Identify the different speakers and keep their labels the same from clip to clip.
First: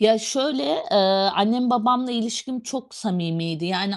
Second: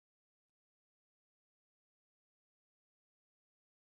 Speaker 1: Ya şöyle, ııı, annem babamla ilişkim çok samimiydi. Yani,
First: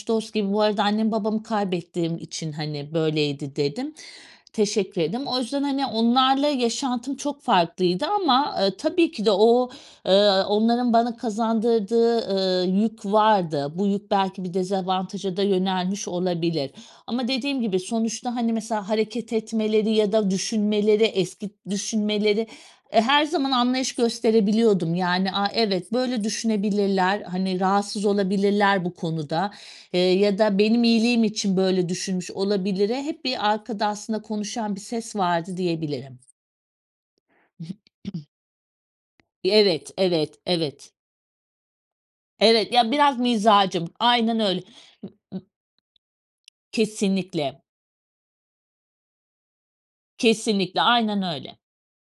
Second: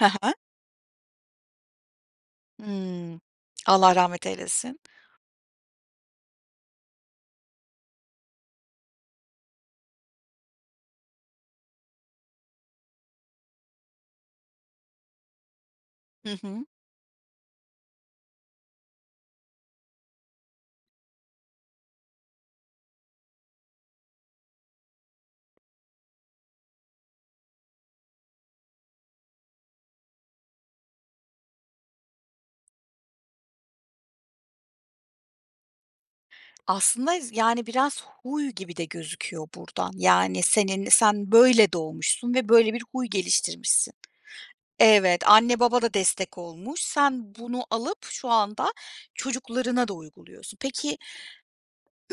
Speaker 2: He
Speaker 1: dost
Speaker 2: he.
Speaker 1: gibi bu arada annem, babamı kaybettiğim için, hani,
Speaker 2: Hımm.
Speaker 1: böyleydi dedim.
Speaker 2: Allah rahmet eylesin.
Speaker 1: Teşekkür ederim o yüzden, hani, onlarla yaşantım çok farklıydı ama, ııı, tabii ki de o, ııı, onların bana kazandırdığı, ııı, yük vardı. Bu yük belki bir dezavantaja da yönelmiş
Speaker 2: Hı hı.
Speaker 1: olabilir ama dediğim gibi sonuçta hani mesela hareket etmeleri ya da düşünmeleri eski d düşünmeleri, eee, her zaman anlayış gösterebiliyordum yani. A evet, böyle düşünebilirler, hani, rahatsız olabilirler bu konuda, eee, ya da benim iyiliğim için böyle düşünmüş olabilire hep bir arkada aslında konuşan bir ses vardı diyebilirim.
Speaker 2: Aslında, yız ani biraz huy gibi de gözüküyor
Speaker 1: Y evet,
Speaker 2: buradan.
Speaker 1: evet,
Speaker 2: Yani, senin
Speaker 1: evet.
Speaker 2: sen böyle doğmuşsun ve
Speaker 1: Evet,
Speaker 2: böyle bir
Speaker 1: ya
Speaker 2: huy
Speaker 1: biraz mizacım.
Speaker 2: geliştirmişsin.
Speaker 1: Aynen öyle.
Speaker 2: Evet, anne baba da destek olmuş. Sen
Speaker 1: Kesinlikle.
Speaker 2: bunu alıp şu anda çocuklarına da uyguluyorsun.
Speaker 1: Kesinlikle.
Speaker 2: Peki
Speaker 1: Aynen öyle.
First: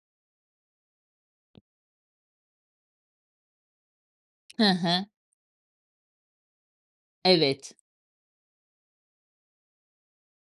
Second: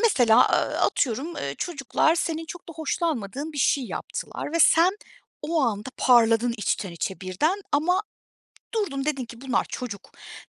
Speaker 2: mesela, aaa, atıyorum, eee, çocuklar senin çok da hoşlanmadığın bir şey yaptılar ve
Speaker 1: He
Speaker 2: sen
Speaker 1: he.
Speaker 2: o anda parladın içten içe birden
Speaker 1: Evet.
Speaker 2: ama durdun dedin ki bunlar çocuk.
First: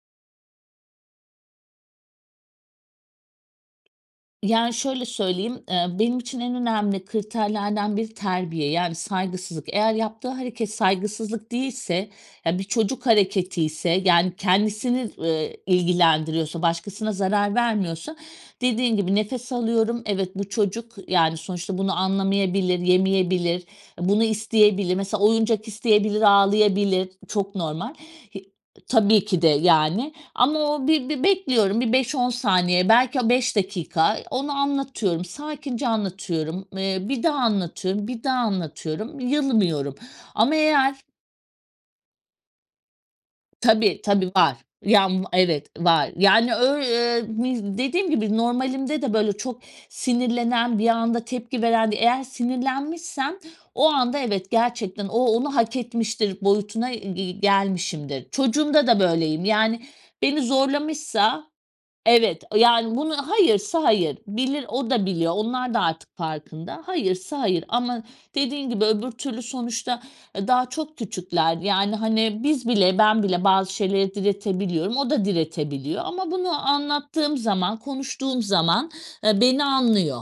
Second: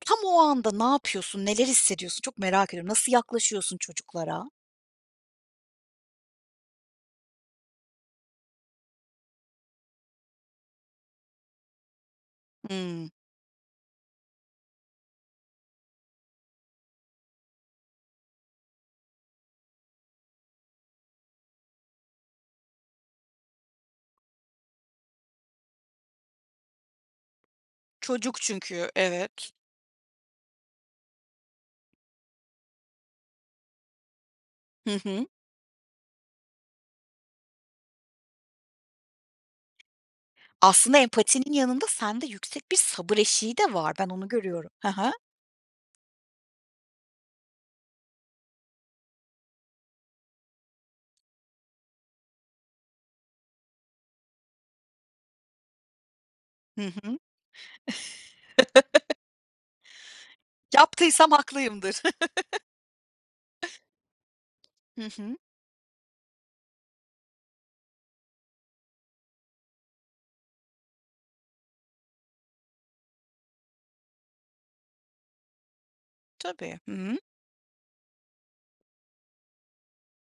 Speaker 2: Tam o anda ne yapıyorsun, neler hissediyorsun çok merak ediyorum. Nasıl yaklaşıyorsun çocuklara?
Speaker 1: Yani, şöyle söyleyeyim, eee, benim için en önemli kriterlerden biri terbiye, yani saygısızlık. Eğer yaptığı hareket saygısızlık değilse ya bir çocuk
Speaker 2: Hımm.
Speaker 1: hareketiyse, yani kendisini, ııı, ilgilendiriyorsa başkasına zarar vermiyorsa dediğin gibi nefes alıyorum. Evet, bu çocuk yani sonuçta bunu anlamayabilir, yemeyebilir. Bunu isteyebilir mesela oyuncak isteyebilir ağlayabilir, çok normal.
Speaker 2: Çocuk
Speaker 1: Y
Speaker 2: çünkü,
Speaker 1: tabii ki de
Speaker 2: evet.
Speaker 1: yani ama o bir bir bekliyorum bir 5-10 saniye belki o 5 dakika, eee, onu
Speaker 2: Hı
Speaker 1: anlatıyorum
Speaker 2: hı.
Speaker 1: sakince anlatıyorum, eee, bir daha anlatıyorum, bir daha anlatıyorum yılmıyorum ama eğer...
Speaker 2: Aslında empatinin yanında sende yüksek bir sabır eşiği de var,
Speaker 1: Tabii
Speaker 2: ben onu
Speaker 1: tabii var.
Speaker 2: görüyorum. He
Speaker 1: Ya
Speaker 2: he.
Speaker 1: m evet, var yani öy eee, mi dediğim gibi normalimde de, böyle, çok sinirlenen, bir anda tepki veren de eğer sinirlenmişsem o anda evet gerçekten o onu hak etmiştir
Speaker 2: Hı
Speaker 1: boyutuna
Speaker 2: hı.
Speaker 1: ge gelmişimdir. Çocuğumda da böyleyim yani beni
Speaker 2: Yaptıysam
Speaker 1: zorlamışsa,
Speaker 2: haklıyımdır.
Speaker 1: evet, yani bunu, hayırsa hayır bilir o
Speaker 2: Hı
Speaker 1: da biliyor.
Speaker 2: hı.
Speaker 1: Onlar da artık farkında hayırsa hayır ama dediğin gibi öbür türlü sonuçta, eee, daha çok küçükler yani, hani, biz bile, ben bile bazı şeyleri diretebiliyorum. O da diretebiliyor ama bunu
Speaker 2: Tabii. Hı hı.
Speaker 1: anlattığım zaman konuştuğum zaman, ııı, beni anlıyor.